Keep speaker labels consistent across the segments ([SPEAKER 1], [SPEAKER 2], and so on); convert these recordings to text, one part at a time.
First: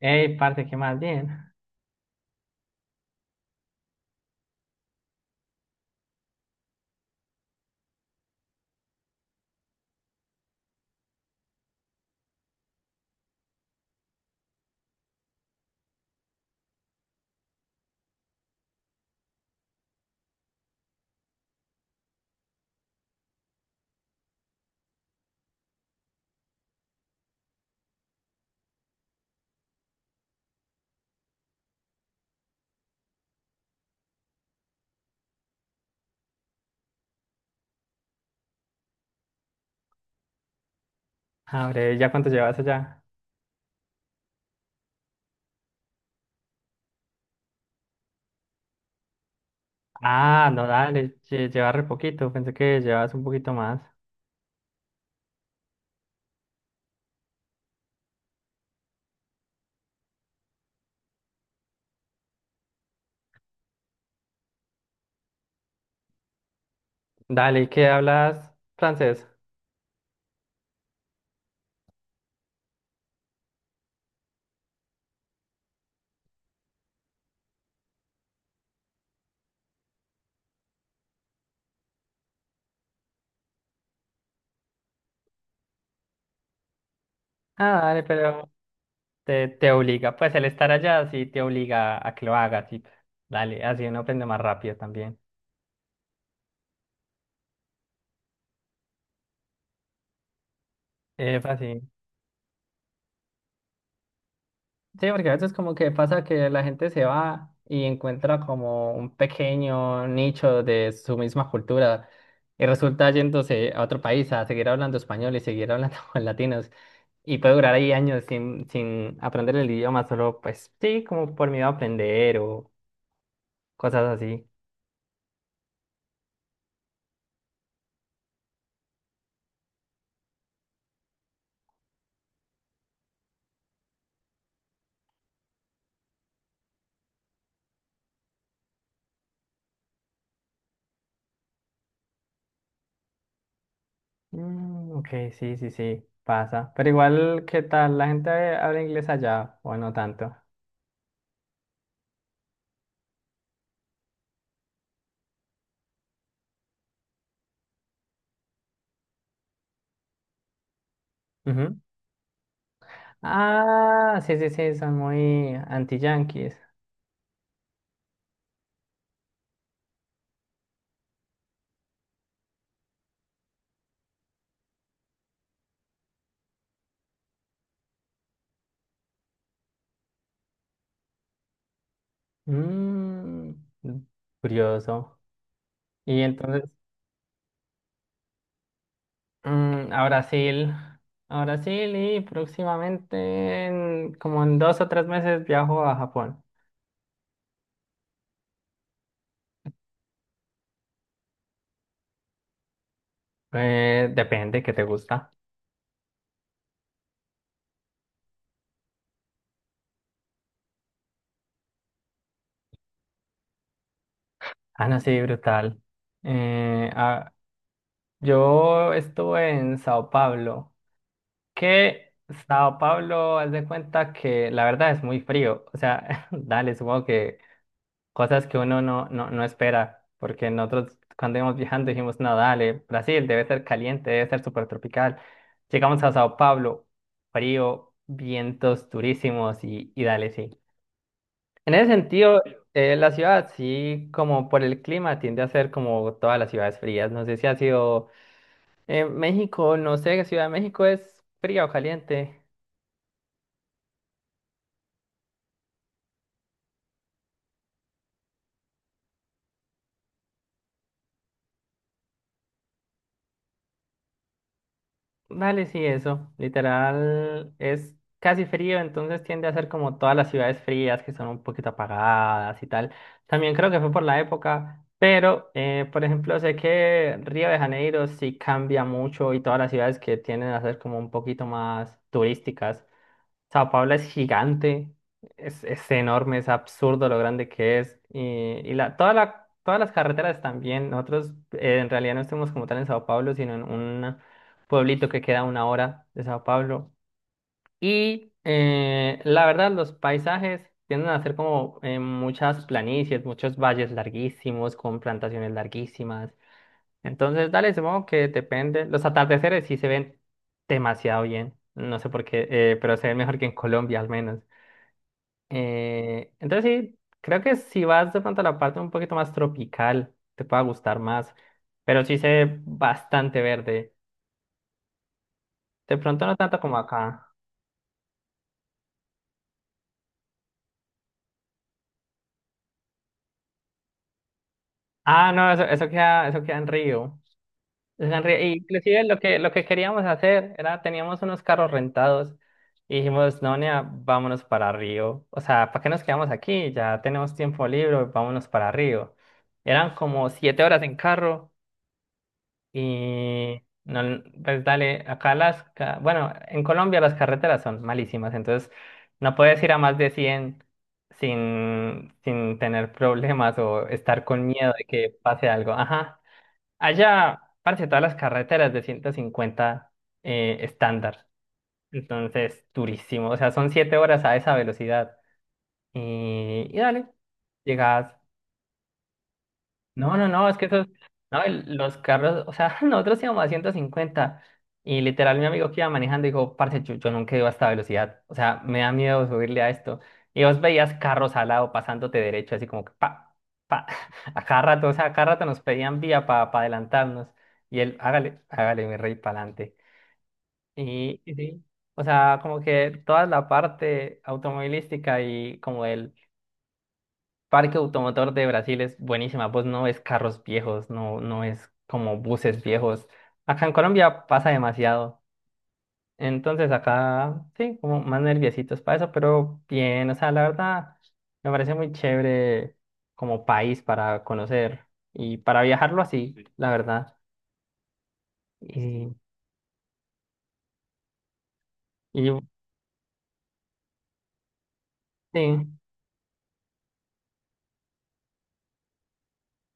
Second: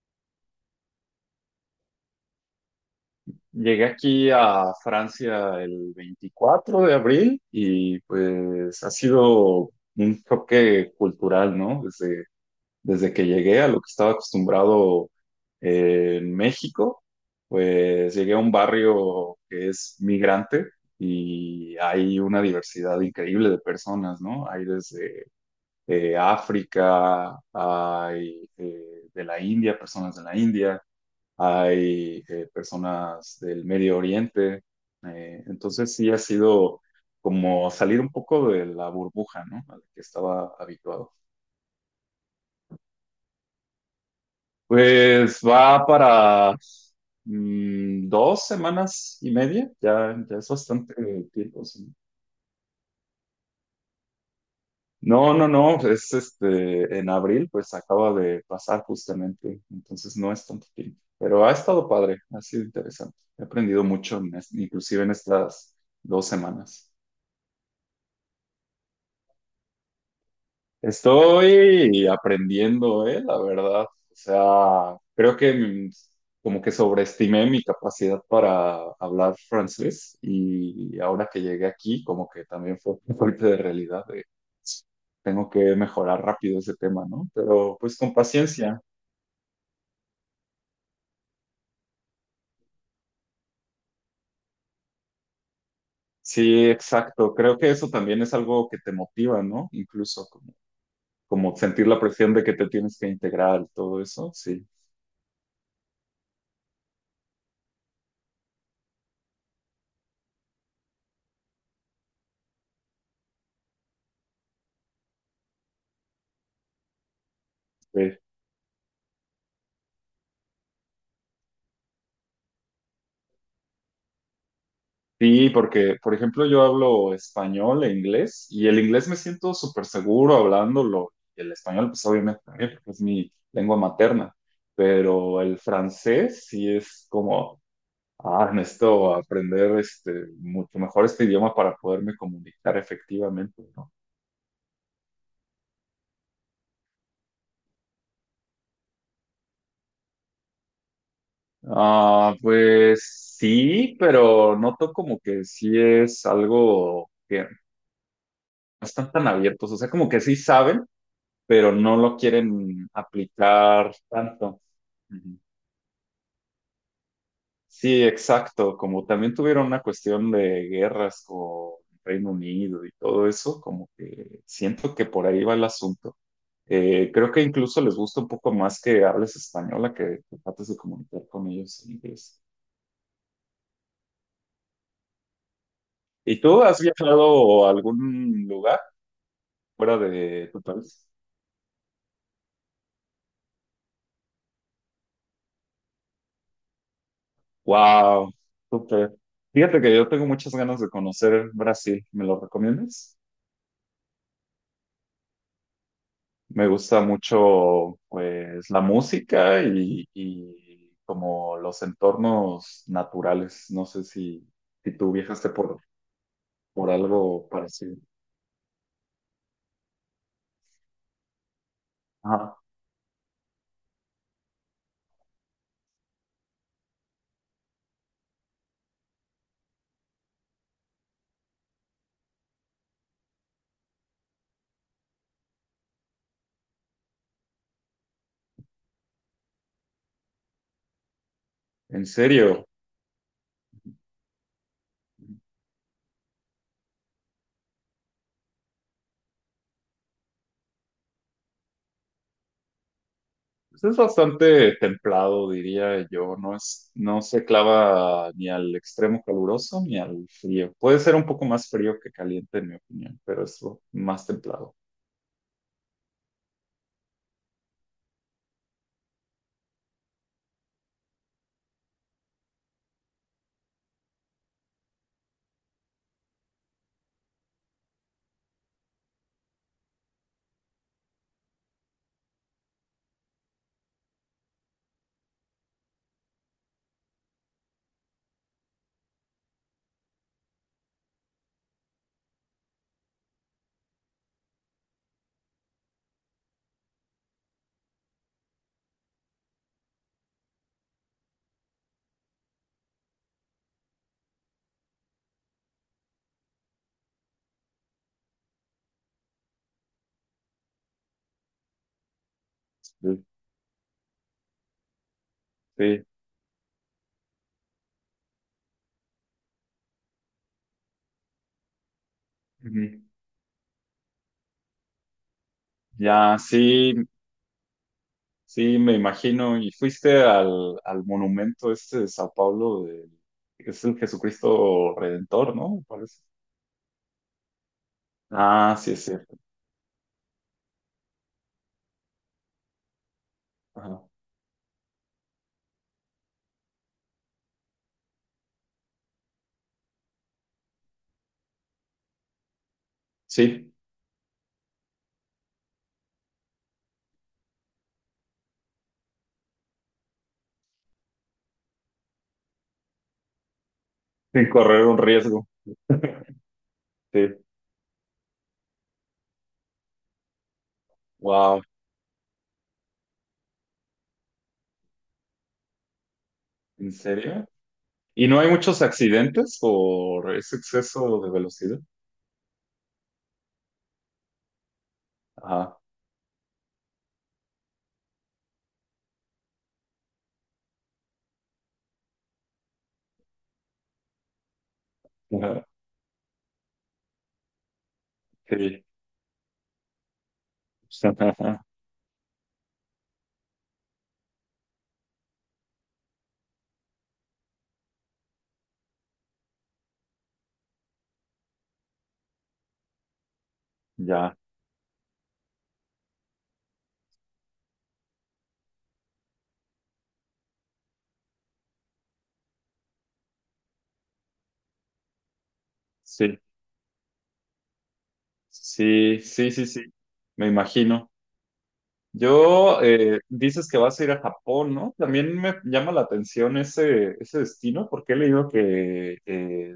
[SPEAKER 1] Ey, parce, qué más bien.
[SPEAKER 2] Llegué aquí a Francia el 24 de abril y pues ha sido un choque cultural, ¿no? Desde que llegué a lo que estaba acostumbrado en México, pues llegué a un barrio que es migrante y hay una diversidad increíble de personas, ¿no? Hay desde África, hay de la India, personas de la India. Hay personas del Medio Oriente. Entonces sí ha sido como salir un poco de la burbuja, ¿no? A la que estaba habituado.
[SPEAKER 1] Abre, ¿ya cuánto llevas allá?
[SPEAKER 2] Pues va para 2 semanas y media, ya es
[SPEAKER 1] Ah, no,
[SPEAKER 2] bastante
[SPEAKER 1] dale,
[SPEAKER 2] tiempo.
[SPEAKER 1] llevas re
[SPEAKER 2] Sí.
[SPEAKER 1] poquito, pensé que llevas un poquito más.
[SPEAKER 2] No, no, no, es en abril, pues acaba de pasar justamente, entonces no es tanto tiempo, pero ha estado padre, ha sido interesante, he aprendido mucho, inclusive en estas 2 semanas.
[SPEAKER 1] Dale, ¿y qué hablas francés?
[SPEAKER 2] Estoy aprendiendo, la verdad. O sea, creo que como que sobreestimé mi capacidad para hablar francés y ahora que llegué aquí, como que también fue un golpe de realidad de tengo que mejorar rápido ese tema, ¿no? Pero
[SPEAKER 1] Ah,
[SPEAKER 2] pues
[SPEAKER 1] dale,
[SPEAKER 2] con
[SPEAKER 1] pero
[SPEAKER 2] paciencia.
[SPEAKER 1] te obliga, pues el estar allá sí te obliga a que lo hagas, y dale, así uno aprende más rápido también.
[SPEAKER 2] Sí, exacto. Creo que eso también es algo que te motiva, ¿no? Incluso como, como sentir
[SPEAKER 1] Fácil.
[SPEAKER 2] la presión de que te tienes que integrar, todo eso. Sí.
[SPEAKER 1] Sí, porque a veces como que pasa que la gente se va y encuentra como un pequeño nicho de su misma cultura y resulta yéndose a otro país a seguir hablando español y seguir hablando con latinos. Y puede durar ahí
[SPEAKER 2] Sí.
[SPEAKER 1] años sin aprender el idioma, solo pues sí, como por miedo a aprender o cosas así.
[SPEAKER 2] Sí, porque, por ejemplo, yo hablo español e inglés y el inglés me siento súper seguro hablándolo. Y el español, pues obviamente también, porque es mi lengua materna. Pero el francés sí es como, necesito aprender mucho mejor este idioma para poderme comunicar efectivamente, ¿no?
[SPEAKER 1] Ok, sí, sí, sí, pasa. Pero igual, ¿qué tal? ¿La gente habla inglés allá o no tanto?
[SPEAKER 2] Ah, pues sí, pero noto como que sí es algo que no están tan abiertos, o sea, como que sí saben pero
[SPEAKER 1] Ujú.
[SPEAKER 2] no lo quieren aplicar
[SPEAKER 1] Ah, sí, sí,
[SPEAKER 2] tanto.
[SPEAKER 1] sí, son
[SPEAKER 2] Ujú.
[SPEAKER 1] muy anti-yanquis.
[SPEAKER 2] Sí, exacto. Como también tuvieron una cuestión de guerras con Reino Unido y todo eso, como que siento que por ahí va el asunto. Creo que incluso les gusta un poco más que hables española que trates de comunicar con ellos en inglés.
[SPEAKER 1] Mm, Curioso. Y
[SPEAKER 2] ¿Y tú
[SPEAKER 1] entonces,
[SPEAKER 2] has viajado a algún lugar fuera
[SPEAKER 1] a
[SPEAKER 2] de tu
[SPEAKER 1] Brasil,
[SPEAKER 2] país?
[SPEAKER 1] a Brasil y próximamente, como en 2 o 3 meses, viajo a Japón.
[SPEAKER 2] Wow, súper. Fíjate que yo tengo muchas ganas de conocer Brasil. ¿Me lo recomiendas?
[SPEAKER 1] Depende, ¿qué te gusta?
[SPEAKER 2] Me gusta mucho, pues, la música y, como los entornos naturales. No sé si,
[SPEAKER 1] Ah,
[SPEAKER 2] si
[SPEAKER 1] no,
[SPEAKER 2] tú
[SPEAKER 1] sí,
[SPEAKER 2] viajaste
[SPEAKER 1] brutal. Eh,
[SPEAKER 2] por
[SPEAKER 1] ah,
[SPEAKER 2] algo parecido.
[SPEAKER 1] yo estuve en Sao Paulo, que
[SPEAKER 2] Ajá.
[SPEAKER 1] Sao Paulo, haz de cuenta que la verdad es muy frío. O sea, dale, supongo que cosas que uno no, no, no espera, porque nosotros cuando íbamos viajando dijimos, no, dale, Brasil debe ser caliente, debe ser súper tropical. Llegamos a Sao Paulo, frío, vientos durísimos y dale, sí. En ese
[SPEAKER 2] En
[SPEAKER 1] sentido,
[SPEAKER 2] serio,
[SPEAKER 1] la ciudad sí, como por el clima, tiende a ser como todas las ciudades frías. No sé si ha sido México, no sé, Ciudad de México es fría o caliente.
[SPEAKER 2] pues es bastante templado, diría yo. No se clava ni al extremo caluroso ni al frío. Puede ser un poco más frío que caliente, en mi opinión, pero es más templado.
[SPEAKER 1] Dale, sí, eso. Literal, es casi frío, entonces tiende a ser como todas las ciudades frías que son un poquito apagadas y tal. También creo que fue por la época, pero, por ejemplo, sé que Río de Janeiro sí cambia mucho y todas las ciudades que tienden a ser como un poquito más turísticas. Sao Paulo es gigante, es enorme, es absurdo lo grande que es. Y todas las carreteras también. Nosotros en realidad no estamos como tal en Sao Paulo, sino en un pueblito que queda a una hora de Sao Paulo. Y la verdad, los paisajes tienden a ser como muchas planicies, muchos valles larguísimos, con plantaciones larguísimas. Entonces, dale, supongo que depende. Los atardeceres sí se ven demasiado bien. No sé por qué, pero se ven
[SPEAKER 2] Sí.
[SPEAKER 1] mejor que en Colombia al menos.
[SPEAKER 2] Sí.
[SPEAKER 1] Entonces sí, creo que si vas de pronto a la parte un poquito más tropical, te pueda gustar más. Pero sí se ve
[SPEAKER 2] Ujú.
[SPEAKER 1] bastante verde. De pronto no
[SPEAKER 2] Ya,
[SPEAKER 1] tanto como
[SPEAKER 2] sí.
[SPEAKER 1] acá.
[SPEAKER 2] Sí, me imagino. ¿Y fuiste al monumento este de Sao Paulo, que es el Jesucristo
[SPEAKER 1] Ah, no,
[SPEAKER 2] Redentor,
[SPEAKER 1] eso,
[SPEAKER 2] ¿no? me parece.
[SPEAKER 1] eso queda en Río. Es
[SPEAKER 2] Ah, sí,
[SPEAKER 1] inclusive
[SPEAKER 2] es cierto.
[SPEAKER 1] lo que queríamos hacer era, teníamos unos carros rentados y dijimos, no, nea,
[SPEAKER 2] Ajá.
[SPEAKER 1] vámonos para Río. O sea, ¿para qué nos quedamos aquí? Ya tenemos tiempo libre, vámonos para Río. Eran como 7 horas en carro y,
[SPEAKER 2] Sí,
[SPEAKER 1] no, pues dale, acá bueno, en Colombia las carreteras son malísimas, entonces no puedes ir a más de 100 sin, sin tener problemas o estar con
[SPEAKER 2] sin
[SPEAKER 1] miedo de
[SPEAKER 2] correr un
[SPEAKER 1] que
[SPEAKER 2] riesgo.
[SPEAKER 1] pase algo. Ajá.
[SPEAKER 2] Sí.
[SPEAKER 1] Allá, parece todas las carreteras de 150 estándar.
[SPEAKER 2] Wow,
[SPEAKER 1] Entonces, durísimo. O sea, son 7 horas a esa velocidad. Y
[SPEAKER 2] ¿en
[SPEAKER 1] dale,
[SPEAKER 2] serio?
[SPEAKER 1] llegas
[SPEAKER 2] ¿Y no hay muchos accidentes
[SPEAKER 1] no, no,
[SPEAKER 2] por
[SPEAKER 1] no,
[SPEAKER 2] ese
[SPEAKER 1] es que esos,
[SPEAKER 2] exceso de
[SPEAKER 1] no,
[SPEAKER 2] velocidad?
[SPEAKER 1] los carros, o sea, nosotros íbamos a 150 y literal mi amigo
[SPEAKER 2] Ajá.
[SPEAKER 1] que iba manejando dijo, parce, yo nunca iba a esta velocidad, o sea, me da miedo subirle a esto. Y vos veías carros al lado pasándote derecho, así como que pa, pa, a cada rato, o sea, a cada rato nos
[SPEAKER 2] Ajá.
[SPEAKER 1] pedían vía para adelantarnos y él, hágale,
[SPEAKER 2] Sí.
[SPEAKER 1] hágale mi rey, para adelante. Y sí, o sea, como que toda la parte automovilística y como el Parque Automotor de Brasil es buenísima, pues no es carros viejos, no, no es como buses viejos. Acá en Colombia
[SPEAKER 2] Ya,
[SPEAKER 1] pasa demasiado. Entonces acá sí, como más nerviositos para eso, pero bien, o sea, la verdad me parece muy chévere como país para conocer y para viajarlo así,
[SPEAKER 2] sí.
[SPEAKER 1] sí, la verdad. Y,
[SPEAKER 2] Sí, sí, sí, sí. Me imagino.
[SPEAKER 1] y
[SPEAKER 2] Dices que vas a ir a Japón, ¿no? También
[SPEAKER 1] sí,
[SPEAKER 2] me llama la atención ese, destino porque he leído que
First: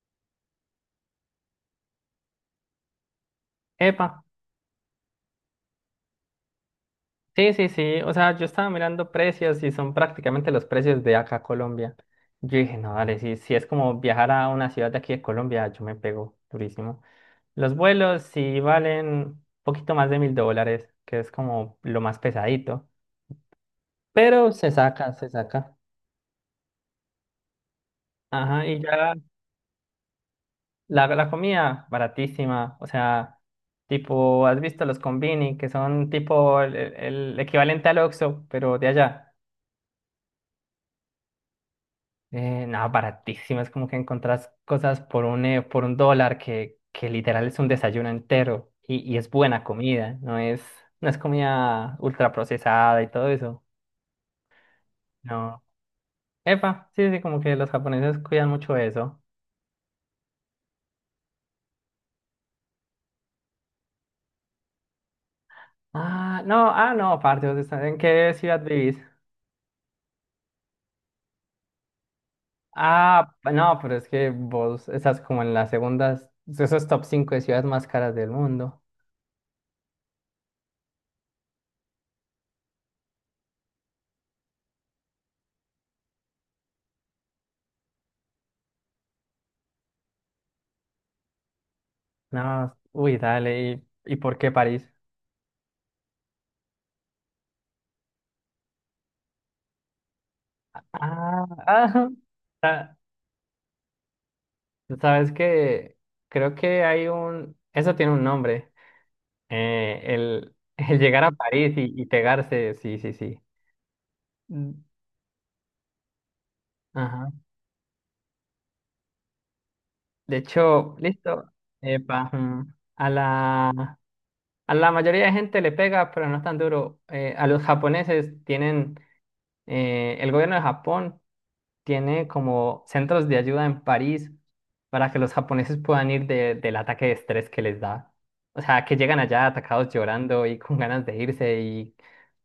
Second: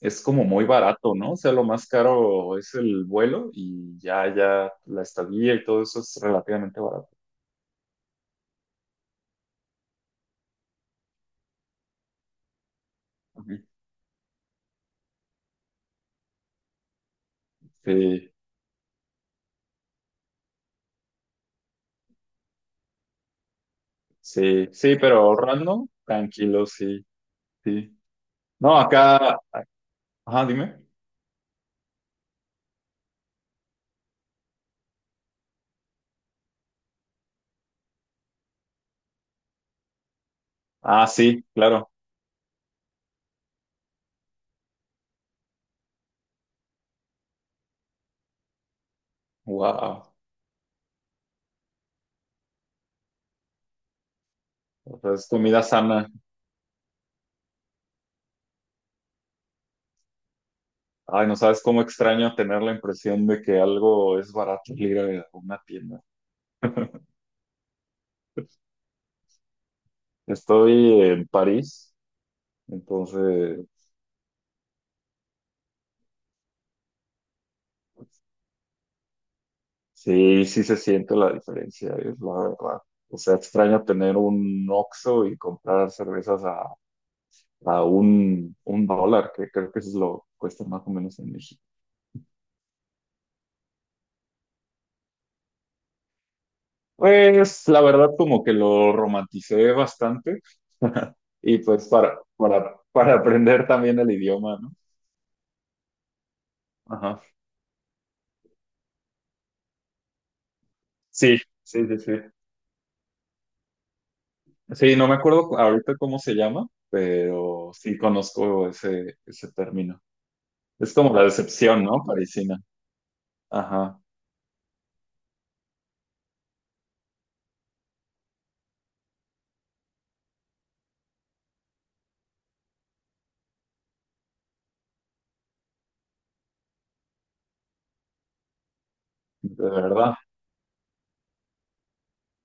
[SPEAKER 2] es como muy barato, ¿no? O sea, lo más caro es el vuelo y
[SPEAKER 1] epa.
[SPEAKER 2] ya, la estadía y todo eso es relativamente barato.
[SPEAKER 1] Sí, sí, sí. O sea, yo estaba mirando precios y son prácticamente los precios de acá, Colombia. Yo dije, no, dale, si, si
[SPEAKER 2] Ujú.
[SPEAKER 1] es como viajar a una ciudad de aquí de Colombia, yo me pego durísimo. Los vuelos
[SPEAKER 2] Sí,
[SPEAKER 1] sí valen un poquito más de 1.000 dólares, que es como lo más pesadito. Pero
[SPEAKER 2] sí,
[SPEAKER 1] se
[SPEAKER 2] sí,
[SPEAKER 1] saca,
[SPEAKER 2] pero
[SPEAKER 1] se saca.
[SPEAKER 2] ahorrando, tranquilo, sí, sí.
[SPEAKER 1] Ajá,
[SPEAKER 2] No,
[SPEAKER 1] y ya
[SPEAKER 2] acá, ajá, dime.
[SPEAKER 1] la comida baratísima. O sea, tipo, ¿has visto los combini, que son tipo el equivalente al Oxxo, pero de allá?
[SPEAKER 2] Ah, sí, claro.
[SPEAKER 1] No, baratísimo. Es como que encontrás cosas por por un dólar que literal es un desayuno entero y es buena
[SPEAKER 2] Wow.
[SPEAKER 1] comida. No es comida ultra procesada y todo eso.
[SPEAKER 2] O sea, es
[SPEAKER 1] No.
[SPEAKER 2] comida sana.
[SPEAKER 1] Epa, sí, sí, como que los japoneses cuidan mucho eso.
[SPEAKER 2] Ay, no sabes cómo extraño tener la impresión de que algo es barato al ir a una tienda.
[SPEAKER 1] Ah, no, ah, no, parte, ¿vos en qué ciudad vivís?
[SPEAKER 2] Estoy en París,
[SPEAKER 1] Ah,
[SPEAKER 2] entonces
[SPEAKER 1] no, pero es que vos estás como en las segundas, esos top 5 de ciudades más caras del mundo.
[SPEAKER 2] sí, sí se siente la diferencia, es la verdad. O sea, extraño tener un Oxxo y comprar cervezas a un dólar, que creo que eso es lo que cuesta más o menos en México.
[SPEAKER 1] No, uy, dale, y por qué París?
[SPEAKER 2] Pues la verdad como que lo romanticé bastante y pues
[SPEAKER 1] Ah, ah,
[SPEAKER 2] para aprender también el idioma, ¿no?
[SPEAKER 1] sabes que creo que hay
[SPEAKER 2] Ajá.
[SPEAKER 1] eso tiene un nombre, el, el llegar a
[SPEAKER 2] Sí,
[SPEAKER 1] París
[SPEAKER 2] sí, sí,
[SPEAKER 1] y
[SPEAKER 2] sí.
[SPEAKER 1] pegarse, sí, sí, sí. Mm.
[SPEAKER 2] Sí, no me acuerdo ahorita cómo se llama,
[SPEAKER 1] Ajá.
[SPEAKER 2] pero sí conozco ese, término.
[SPEAKER 1] De
[SPEAKER 2] Es
[SPEAKER 1] hecho,
[SPEAKER 2] como la
[SPEAKER 1] listo,
[SPEAKER 2] decepción, ¿no?
[SPEAKER 1] epa,
[SPEAKER 2] Parisina.
[SPEAKER 1] mm. A la,
[SPEAKER 2] Ajá,
[SPEAKER 1] a la mayoría de gente le pega, pero no es tan duro. A los japoneses tienen, el gobierno de Japón tiene como centros de ayuda en París para que los japoneses puedan ir del ataque de estrés que les da. O sea, que llegan allá
[SPEAKER 2] de
[SPEAKER 1] atacados
[SPEAKER 2] verdad.
[SPEAKER 1] llorando y con ganas de irse y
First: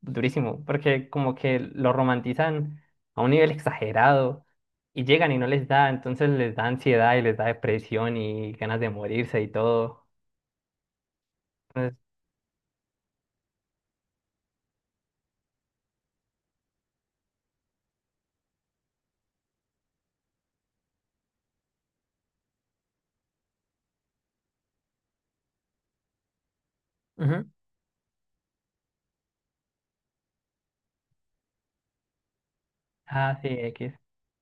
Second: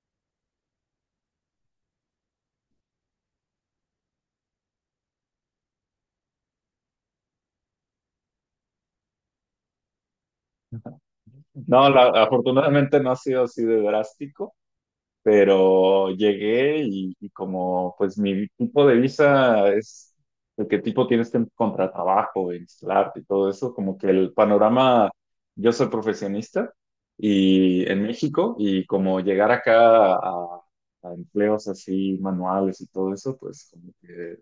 [SPEAKER 1] durísimo, porque como que lo romantizan a un nivel exagerado y llegan y no les da, entonces les da ansiedad y les da depresión y ganas de morirse y todo.
[SPEAKER 2] No,
[SPEAKER 1] Entonces,
[SPEAKER 2] afortunadamente no ha sido así de drástico. Pero llegué y como pues mi tipo de visa es el que tipo tienes que encontrar trabajo, instalarte y todo eso, como que el panorama, yo soy profesionista
[SPEAKER 1] ujú.
[SPEAKER 2] y en México y como llegar acá a empleos así manuales y todo eso,
[SPEAKER 1] Ah, sí,
[SPEAKER 2] pues como
[SPEAKER 1] X.
[SPEAKER 2] que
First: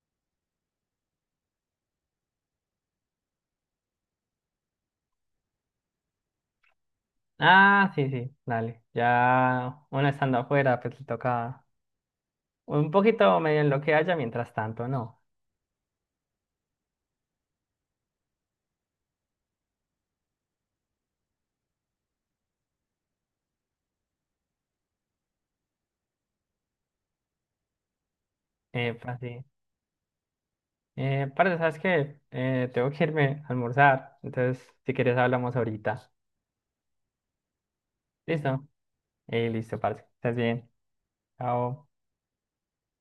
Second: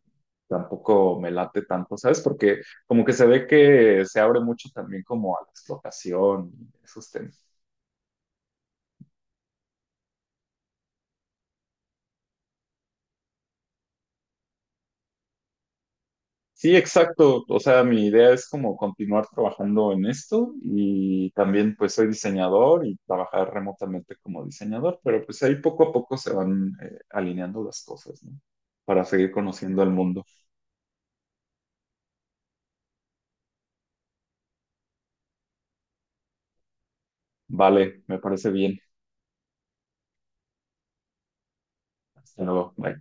[SPEAKER 2] tampoco me late tanto, ¿sabes? Porque como que se ve que se abre mucho también como a la explotación, y esos temas.
[SPEAKER 1] Ah, sí, sí, dale. Ya uno estando afuera, pues le toca un poquito medio en lo que haya, mientras tanto, no.
[SPEAKER 2] Sí, exacto. O sea, mi idea es como continuar trabajando en esto y también pues soy diseñador y trabajar remotamente como diseñador, pero pues ahí poco a poco se van alineando las cosas, ¿no? Para
[SPEAKER 1] Pues
[SPEAKER 2] seguir
[SPEAKER 1] sí.
[SPEAKER 2] conociendo el mundo.
[SPEAKER 1] Parce, ¿sabes qué? Tengo que irme a almorzar. Entonces, si quieres, hablamos ahorita.
[SPEAKER 2] Vale, me parece
[SPEAKER 1] ¿Listo?
[SPEAKER 2] bien.
[SPEAKER 1] Listo, parce. Estás bien. Chao.
[SPEAKER 2] Hasta luego. Bye.